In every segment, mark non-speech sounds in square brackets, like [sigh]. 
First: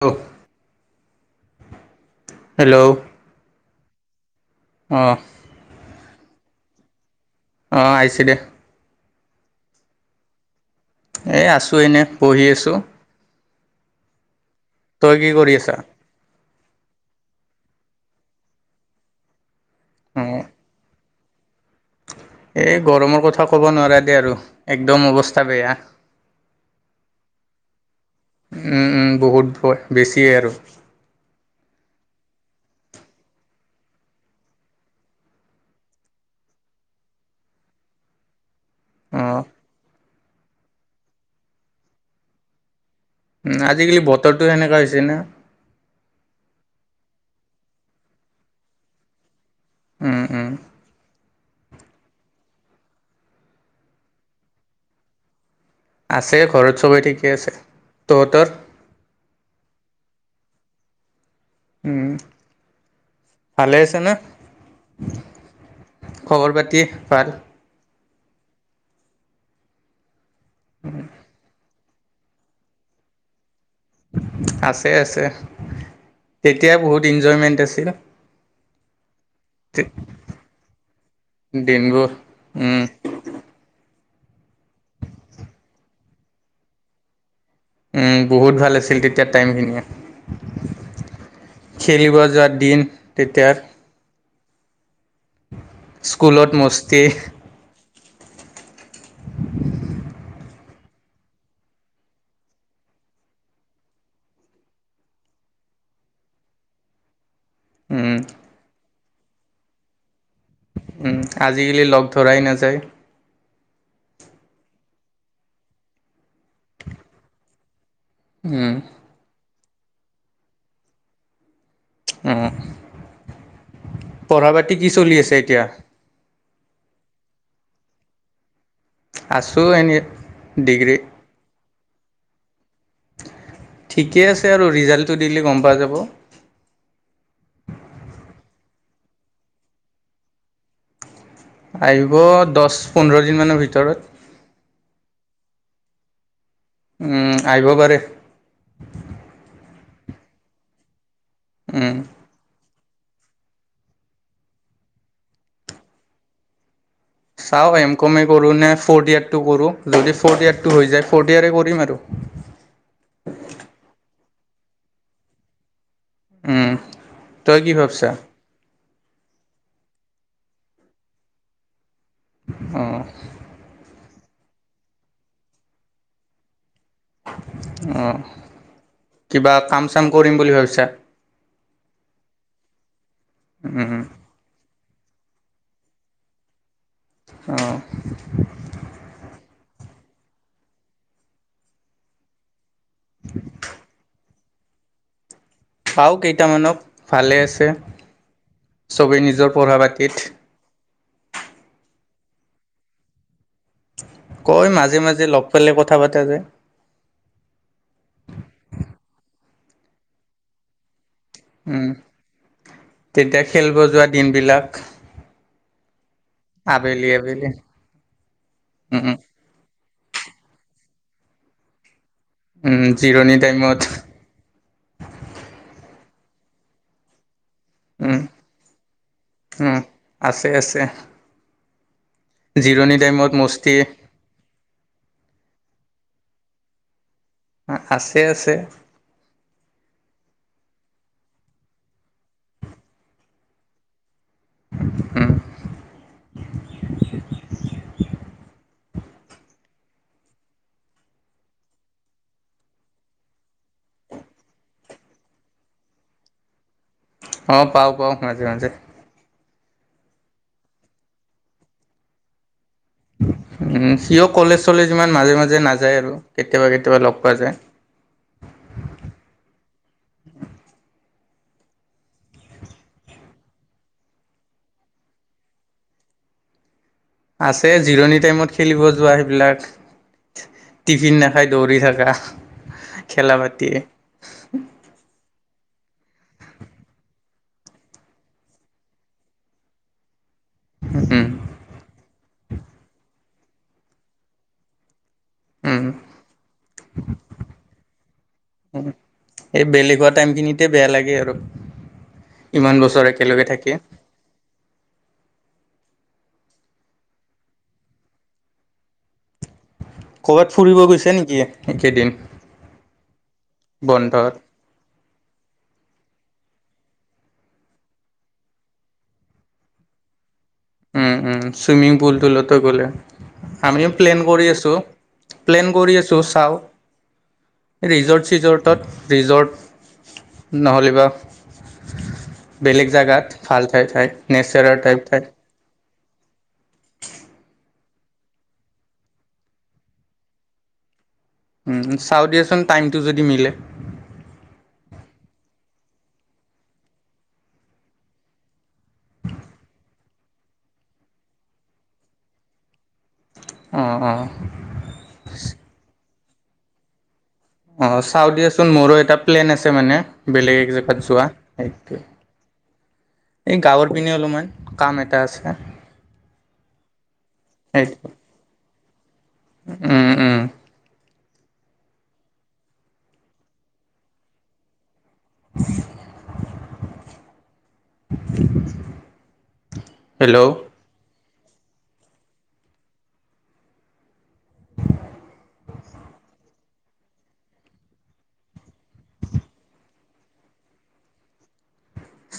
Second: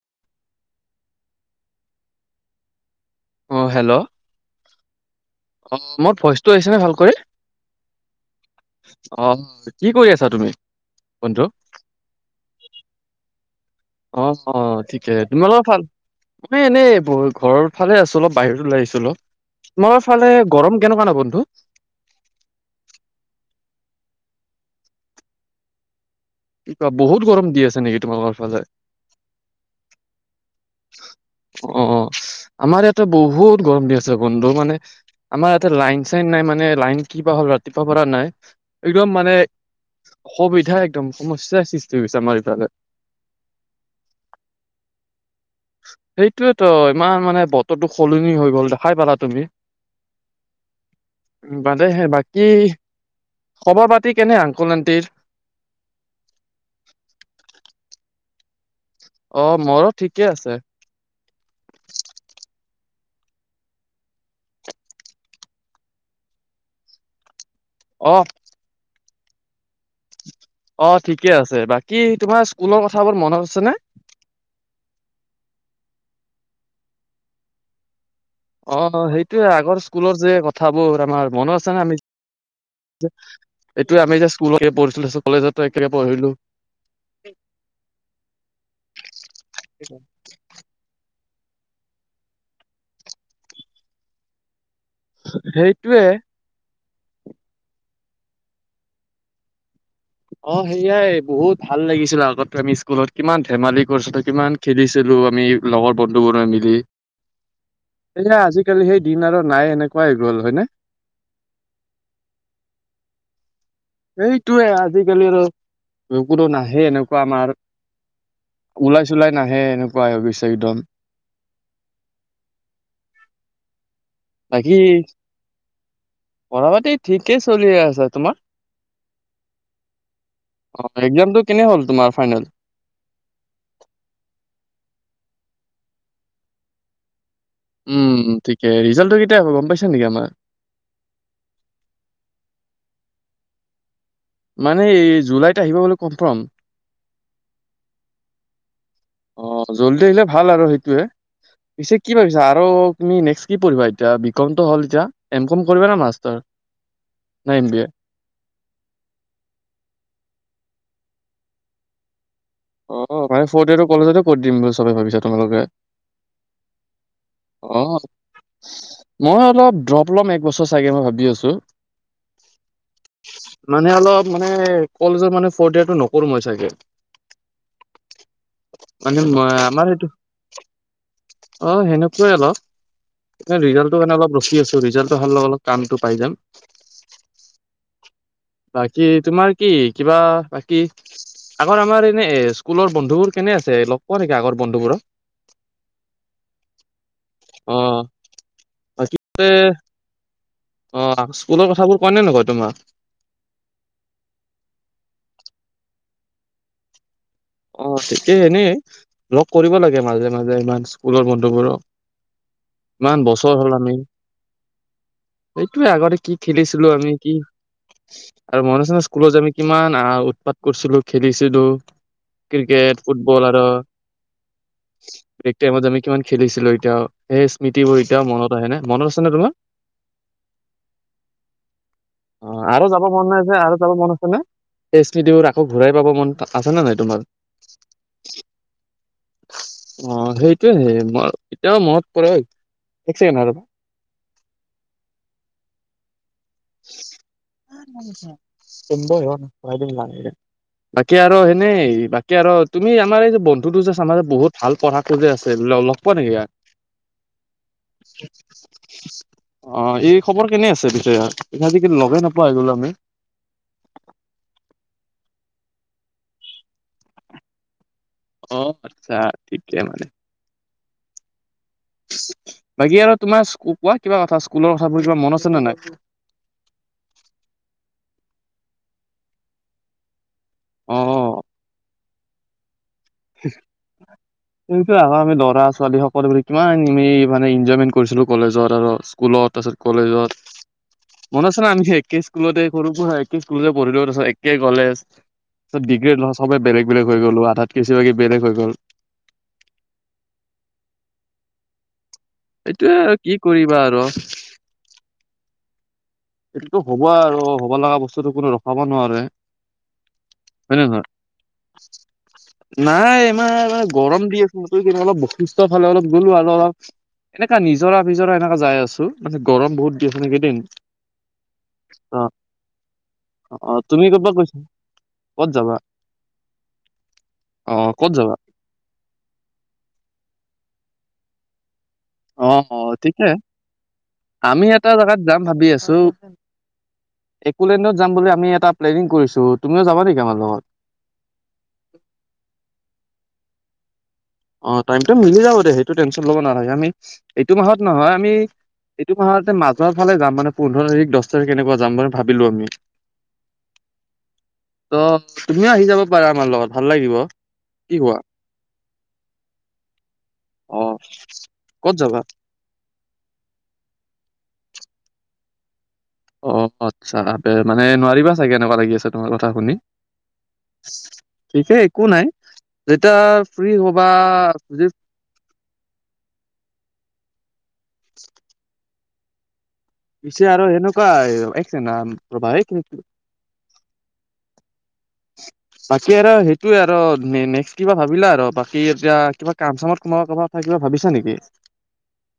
দ [unintelligible] hello অ' hello অঁ আহ মোৰ ভইচটো আহিছেনে ভালকৈ? অ' আহিছে দে। অ' কি কৰি আছা তুমি? বন্ধু এই আছোঁ এনে পঢ়ি আছোঁ। অ' অ' ঠিকে তই কি তোমাৰ, কৰি লগত আছা ভাল মান এনেই ঘৰত ফালে আছো অলপ বাহিৰত লাই আহিছো অলপ মই ফালে অঁ গৰম কেনেকুৱা ন বন্ধু? এই গৰমৰ কথা ক'ব নোৱাৰা দেই আৰু একদম অৱস্থা বেয়া। কি কোৱা বহুত গৰম দি আছে নেকি? তোমালোকৰ ফালে উম উম বহুত বেছিয়ে আৰু। অ' আমাৰ ইয়াতে বহুত গৰম দি আছে বন্ধু মানে আমাৰ ইয়াতে লাইন চাইন নাই মানে লাইন কি বা হ'ল ৰাতিপুৱা পৰা নাই। একদম মানে, অঁ সুবিধা একদম সমস্্যাৰ সৃষ্টি হৈছে আমাৰ ইফালে। উ আজিকালি বতৰটো সেনেকা হৈছে না। সেইটোয় তো ইমান মানে বতৰটো সলনি হৈ গল দেখাই পালা তুমি। উম উম। উ বাদেহে, বাকী খবৰ পাতি কেনে আংকুল আনটিৰ? আছে ঘৰত সবেই ঠিকে আছে, তহঁতৰ? অ' মোৰো ঠিকে আছে। উম ভালে আছে না, খবৰ পাতি ভাল? অ'। অ', ঠিকে আছে। বাকী তোমাৰ স্কুলৰ কথাবোৰ মনত আছে নে? আছে আছে। তেতিয়াই বহুত ইনজয়মেণ্ট আছিল। অ', সেইটোৱে। আগৰ স্কুলৰ যে কথাবোৰ আমাৰ মনত আছে নে আমি দিনবোৰ উম এইটোৱে আমি যে স্কুলতে পঢ়িছিলোঁ। তাৰপাছত কলেজতো একেলগে পঢ়িলোঁ। উম, বহুত ভাল আছিল তেতিয়াৰ টাইমখিনিয়ে। খেলিব যোৱাৰ দিন তেতিয়াৰ। সেইটোৱে। তে? [inaudible] অ', সেয়াই বহুত ভাল লাগিছিল আগতে, আমি স্কুলত কিমান ধেমালি কৰিছিলো, কিমান খেলিছিলো। তুমি, লগৰ বন্ধুবোৰে মিলি। [inaudible] উম সেইয়া, আজি-কালি সেইদিন আৰু নাই, এনেকুৱাই হৈ গ'ল হয়নে? আজি-কালি লগ ধৰাই নাযায়। সেইটোয়ে, আজি-কালি আৰু লগবোৰো নাহে এনেকুৱা আমাৰ উম উলাই-চোলাই নাহে, এনেকুৱাই হৈ গৈছে একদম। অহ। পঢ়া-পাতি বাকী কি চলি আছে এতিয়া? ঠিকে চলি আছে। তোমাৰ? আছোঁ এনে অ', ডিগ্ৰী একজামটো কেনে হ'ল তোমাৰ ফাইনেল? ঠিকে আছে আৰু। ৰিজাল্টটো দিলে গম পোৱা যাব। উম, ঠিকে। ৰিজাল্টটো কেতিয়া আহিব গম পাইছা নেকি আমাৰ? আহিব দছ-পোন্ধৰ দিন মানৰ ভিতৰত। মানে এই জুলাইত আহিব বুলি কনফাৰ্ম? উম, আহিব পাৰে। অ', জল্দি আহিলে ভাল আৰু সেইটোৱে। উম পিছে কি ভাৱিছা আৰু তুমি নেক্সট কি পঢ়িবা এতিয়া? বি কমটো হ'ল এতিয়া। এম কম কৰিবা নে মাষ্টাৰ? চাওঁ, এম কম এ কৰোঁ নে ফ'ৰ্থ ইয়েৰ'টো কৰোঁ। যদি ফ'ৰ্থ ইয়েৰটো হৈ যায় ফ'ৰ্থ ইয়েৰয়ে কৰিম আৰু। অ', মানে ফ'ৰ্থ ইয়েৰটো কলেজতে কৰি দিম বুলি চবে ভাবিছা তোমালোকে? উম, তই কি অ ভাৱিছা? মই অলপ ড্ৰ'প ল'ম এক বছৰ চাগে। মই ভাবি আছো। অ'। মানে অলপ মানে, কলেজত মানে ফ'ৰ্থ ইয়েৰটো নকৰোঁ মই চাগে। অহ। মানে মই আমাৰ সেইটো। অ', সেনেকুৱাই হেল্ল', মই ৰিজাল্টো উম কাৰণে অলপ ৰখি আছোঁ। ৰিজাল্টো অহাৰ লগে লগে কামটো পাই যাম। অ', বাকী তোমাৰ কি, কিবা, বাকী আগৰ আমাৰ এনে স্কুলৰ বন্ধুবোৰ কেনে আছে? লগ পোৱা নেকি আগৰ বন্ধুবোৰক? পাওঁ কেইটামানক। ভালে আছে, অ চবেই বাকীতে নিজৰ পঢ়া-পাতিত। অ', স্কুলৰ কথাবোৰ কয় নে নকয় তোমাক? কয় মাজে মাজে, লগ পালে কথা পাতা যায়। অ', কে এনেই লগ কৰিব লাগে মাজে মাজে ইমানচ স্কুলৰ বন্ধুবোৰক। উম, ইমান তেতিয়া বছৰ হ'ল খেলব আমি যোৱা দিনবিলাক সেইটোৱে। আগতে কি খেলিছিলো আবেলি আমি, কি আবেলি আৰু মনত আছেনে উম, স্কুলত আমি কিমান উৎপাত কৰিছিলো, খেলিছিলো। উম, ক্ৰিকেট, জিৰণি ফুটবল আৰু টাইমত ব্ৰেক টাইমত যে আমি কিমান খেলিছিলো এতিয়াও। এই স্মৃতিবোৰ উম, এতিয়াও মনত আহেনে? মনত আছে নে তোমাৰ? উম। আছে আছে অ', আৰু জিৰণি যাব টাইমত মন নাই নে মস্তি আৰু যাব মন আছে নে? এছ, বি, দেওৰাহ। আকৌ ঘূৰাই পাব মন আছেনে, নাই তোমাৰ? আছে আছে। [unintelligible] এতিয়াও মনত পৰে, এক চেকেণ্ড ৰ'বা। উম। তেন্ত বাকী আৰু সেনেই বাকী আৰু তুমি আমাৰ এই যে বন্ধুটো যে চামাৰ বহুত ভাল পঢ়া খুজি আছে। লগ পোৱা নেকি? অ', পাওঁ পাওঁ, মাজে মাজে। অ', এই খবৰ কেনে আছে বিজয়াৰ? আজি-কালি লগে নোপোৱা হৈ গ'লো। আমি উম, চিও কলেজ-চলেজ ইমান মাজে মাজে যে নাযায় আৰু। কেতিয়াবা কেতিয়াবা লগ পোৱা যায়। অ', আচ্ছা ঠিকে মানে। বাকী আৰু তোমাৰ স্কু কোৱা কিবা কথা স্কুলৰ কথাবোৰ কিবা মন আছেনে নে নাই? আছে জিৰণি টাইমত খেলিব যোৱা সেইবিলাক। টিফিন নাখাই দৌৰি থাকা। খেলা পাতিয়ে এইটো আহ আমি দৰা আছো। ছোৱালীসকল বুলি কিমান আমি মানে এনজয়মেণ্ট কৰিছিলোঁ কলেজত আৰু স্কুলত তাৰপিছত কলেজত। উম মনত আছে ন আমি যে একে স্কুলতে কৰো একে স্কুলতে পঢ়িলো তাৰিছত একে কলেজ। তিত ডিগ্ৰে সবে বেলেগ বেলেগ গলো আধা উ এই বেলেগ হোৱা টাইম খিনিতে বেয়া লাগে আৰু। ইমান এইটোয়ে বছৰ আৰু কি একেলগে থাকে। কৰিবা আৰু সটোতো হব আৰু হ'ব লগা বস্তুতটো কোনো ৰখাব নোৱাৰে। কৰ'বাত হয় ফুৰিব নে নহয় গৈছে নেকি একেইদিন? নাই ইমাৰানে গৰম দি আছ ম কিন্ত অলপ বৈশিস্থ ফালে অলপ গ'লো, আৰু অলপ এনেককা নিজৰা ভিজৰা এনেকা যাই আছো, মানে গৰম বহুত দি স নেকেইদিন। উ উ চুইমিং পুলটোলতে গ'লে, অ আমিও তুমি প্লেন ক'তবা কৰি কৈছা আছো। ক'ত প্লেন যাবা কৰি আছোঁ, চাওঁ। অ ক'ত ৰিজৰ্ট যাবা চিজৰ্টত, ৰিজৰ্ট, নহ'লেবা অ', অ', বেলেগ ঠিকে জোগাত ভাল ঠাই ঠাইত নেচাৰেল টাইপ ঠাই। উম। একো লডত যাম বুলি আমি এটা প্লেনিং কৰিছো, তুমিও যাবা নেকি আমাৰ লগত? চাও দিয়চোন টাইমটো যদি মিলে। অ' টাইমটো মিলি যাব দে সেইটো টেনশ্যন ল'ব নালাগে, আমি এইটো মাহত নহয় আমি এইটো মাহতে মাজৰ ফালে যাম মানে পোন্ধৰ তাৰিখ দহ তাৰিখ কেনেকুৱা যাম বুলি ভাবিলো আমি। অঁ অঁ ত তুমিও আহি যাব পাৰা আমাৰ লগত ভাল লাগিব। কি অ' কোৱা? চাও দিয়েচোন মোৰো এটা প্লেন আছে মানে। বেলেগ এক অ', জেগাত যোৱা, ক'ত সে যাবা? এই গৱৰ পিনে অলপমান কাম এটা আছে। অ' আচ্ছা মানে নোৱাৰিবা চাগে এনেকুৱা লাগি আছে। তোমাৰ কথা শুনি। উম উম ঠিকে একো নাই যেতিয়া ফ্ৰী হবা যদি [inaudible] হেল্ল' পিছে আৰু সেনেকুৱাই একছে ন প্ৰভািন [inaudible] বাকি আৰু সেইটোয়ে আৰু নেক্সট কিবা ভাবিলা আৰু বাকী এতিয়া কিবা কাম চামত কোম কাৰোব থাকিব। ভাবিছা নেকি?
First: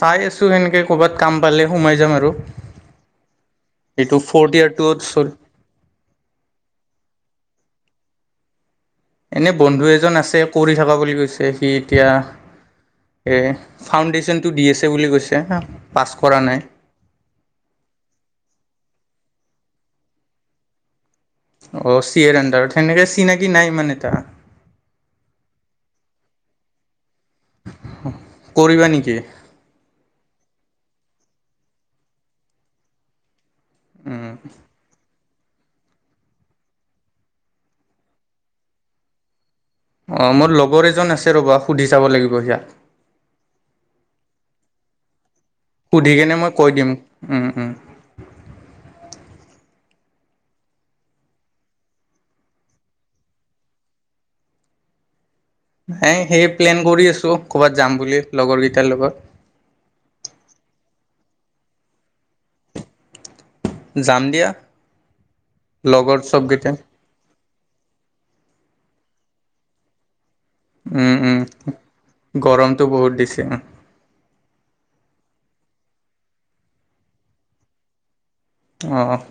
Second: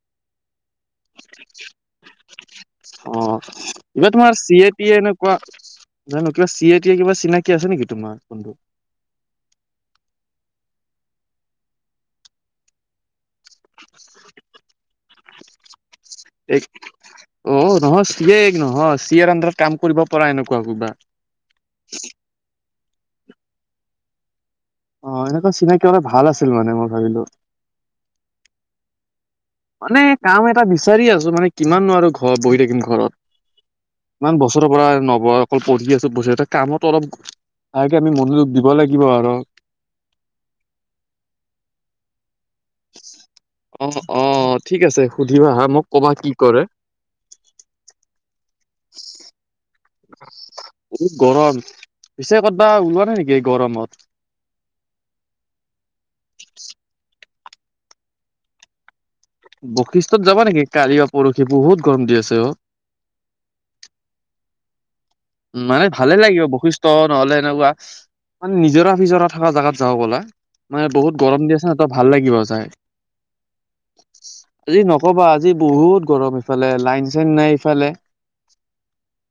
চাই আছোঁ সেনেকে ক'ৰবাত কাম পালে সোমাই যাম আৰু। এবাৰ এইটো তোমাৰ ফৰ্থ চি এ টি ইয়াৰটোত চল এনেকুৱা জানো কিবা চিয় তিয়ে কিবা চিনাকি আছে নেকি তোমাৰ? এনে বন্ধু এজন আছে কৰি থকা বুলি কৈছে সি এতিয় এই ফাউণ্ডেশ্যনটো দি আছে বুলি কৈছে। পাছ কৰা নাই এক অ নহয় চিয়ে এক নহয় চিয়েৰ আন্ধাৰত কাম কৰিব পৰা এনেকুৱা কিবা। অ' চিয়েৰ আন্ধাৰ সেনেকে চিনাকি নাই মানে এ তটা? অ' এনেকুৱা চিনাকি ভাল আছিল মানে মই ভাবিলো। কৰিবা নেকি? মানে কাম এটা বিচাৰি আছো মানে কিমাননো আৰু ঘ বহি থাকিম ঘৰত। উম ইমান বছৰৰ পৰা নব অকল পঢ়ি আছো ব কামত, অলপ আ আমি মনোযোগ দিব লাগিব আৰু। অ' মোৰ লগৰ এজন আছে ৰ'বা সুধি চাব লাগিব সিয়াক। অ' অ' ঠিক আছে সুধ পঠিবা হা মোক কবা সুধি কি কেনে মই কৰে। কৈ দিম উম উম বহুত গৰম, পিছে কৰ'বা ওলোৱা নাই নেকি গৰমত। [inaudible] এ সেই প্লেন কৰি আছো কৰ'বাত যাম বুলি লগৰ কেইটাৰ লগত। বৈশিষ্টত যাবা নেকি, কালি বা পৰহি বহুত গৰম দি আছে অ'। যাম দিয়া। মানে ভালে লগৰ লাগিব চবকেইটা বৈশিষ্ট্ নহলে এনেকুৱা মানে, নিজৰ নিজৰা থকা জেগাত যাওঁ বলে। মানে উম বহুত উম গৰম দি আছে নহ তই ভাল লাগিব যাই। গৰমটো বহুত দিছে অ আজি নকবা আজি বহুত গৰম ইফালে লাইন চাইন নাই ইফালে।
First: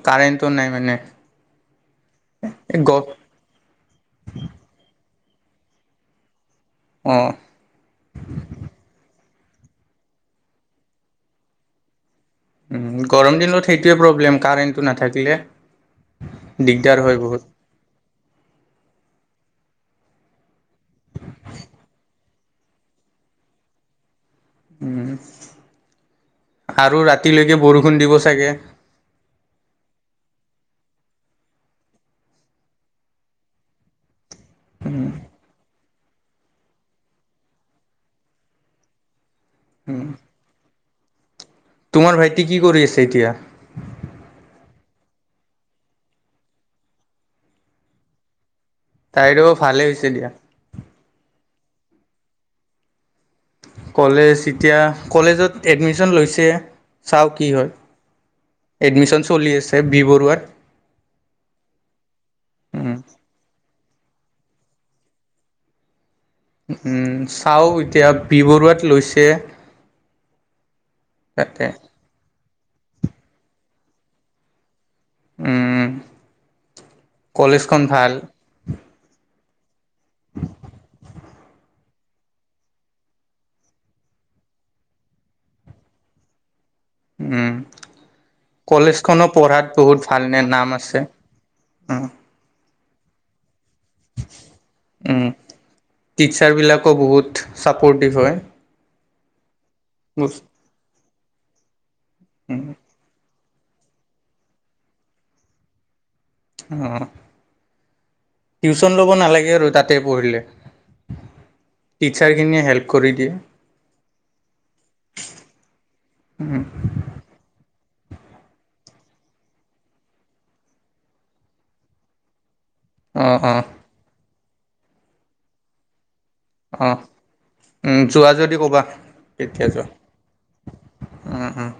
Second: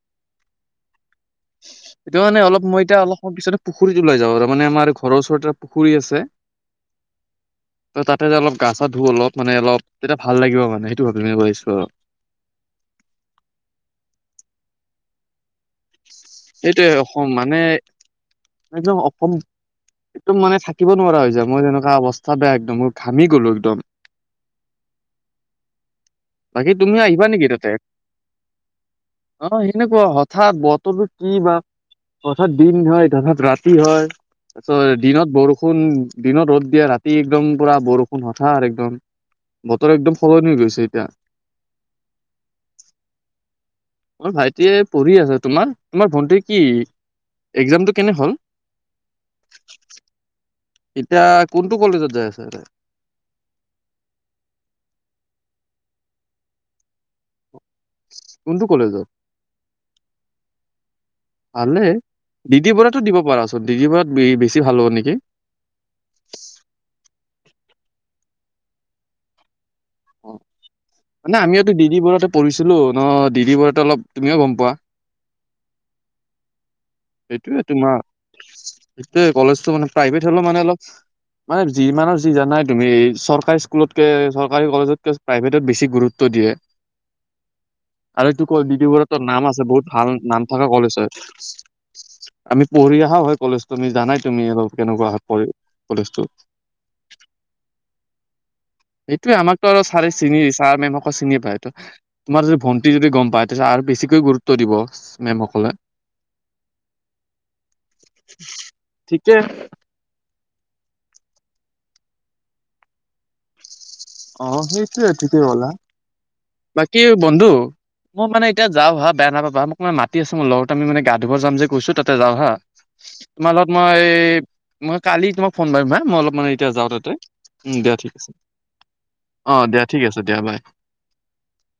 কাৰেণ্টটো নাই মানে সেইটো মানে অলপ মই এই গ এতিয়া অলপ সময় পিছত পুখুৰীত ওলাই যাওঁ আৰু মানে আমাৰ ঘৰৰ ওচৰতে পুখুৰী আছে, অ ত তাতে অলপ গা চা ধো অলপ। মানে অলপ তেতিয়া ভাল লাগিব মানে সেইটো ভাবি ম কৈছো আৰু। উ গৰম দিনত সেইটোোৱে প্ৰব্লেম কাৰেণ্টটো নাথাকিলে। এইটোয়ে দিগদাৰ হয় অসম বহুত মানে, একদম অসম একদম মানে থাকিব নোৱাৰা হৈ যায় মই তেনেকুৱা অৱস্থা বেয়া একদম মোৰ ঘামি গ'লো একদম। উম। বাকী তুমি আহিবা নেকি তাতে, দিব চাগে অ' সেনেকুৱা তথা বতৰো কি বা, হথাৎ দিন হয় তথাৎ ৰাতি হয়। তাৰপিছত দিনত বৰষুণ দিনত ৰ'দ দিয়া ৰাতি একদম পুৰা বৰষুণ হঠাৎ একদম। বতৰ একদম সলনি হৈ গৈছে এতিয়া। তোমাৰ ভাইটি কি কৰি আছে এতিয়া? এতিয়া পঢ়ি আছে তোমাৰ তোমাৰ ভণ্টিৰ কি, এক্জামটো কেনে হ'ল? তাইো ভালে হৈছে দিয়া। এতিয়া কোনটো কলেজত যাই আছে? কলেজ এতিয়া কলেজত এডমিশন লৈছে, চাওঁ কি হয়। কোনটো কলেজত এডমিশন চলি আছে বি বৰুৱাত। ভালে, উম দিদিবতো দিব পাৰা চ। ডিজিবাত বেছি ভাল হ'ব নেকি? চাও এতিয়া বি বৰুৱাত লৈছে। অ' মানে আমিওো তাতে দৰি বোৰতে পঢ়িছিলো ন দি ব অলপ তুমিও গম পোৱা। উম। সেইটোয়ে কলেজখন তোমাৰ, ভাল এইটো কলেজটো মানে প্ৰাইভেট হলে মানে অলপ মানে যি মানৰ যি জানাই তুমি চৰকাৰী স্কুলতকে চৰকাৰী কলেজতকে প্ৰাইভেটত বেছি গুৰুত্ব দিয়ে। উম আৰু এইটো ক বিদ কলেজ ব়ত খনো নাম পঢ়াত আছে বহুত ভাল নাম থকা কলেজ হয়। অ'। আম পঢ় অহা হয় কলেজ। তুমি জানাই তুমি অলপ কেনেকুৱা উম কৰি কলেজটো। টিচাৰ বিলাকো বহুত চাপৰ্টিভ হয় সেইটোৱে আমাকতো আৰু ছাৰে অ চিনি ছাৰ মেমকো চিনি পায়, সটো তোমাৰ যদি ভণ্টি যদি গ'ম পায়। তাৰপছত আৰু বেছিকৈ গুৰুত্ব দিব মেমসকলে। আহ' টিউশচন ল'ব ঠিকে নালাগে আৰু তাতে পঢ়িলে টিচাৰখিনিয়ে হেল্প কৰি দিয়ে। অ' সেইটোৱে ঠিকেই ক'লা বাকী বন্ধু মই মানে এতিয়া যাওঁ হ বে নাপাবা মানে মাতি আছে ম লগ ত আমি মানে গা ধুব যাম যে কৈছো তাতে যাও হা। অ অ তোমাৰ লগত মই, মই কালি তোমাক ফোন কৰিাৰিম হা মই অলপ মানে এতিয়া অ যাওঁ তাতে, উ দিয়া উম, ঠিক আছে যোৱা যদি ক'বা অ' কেতিয়া দিয়া যোৱা ঠিক আছে দিয়া বাই। উম উম।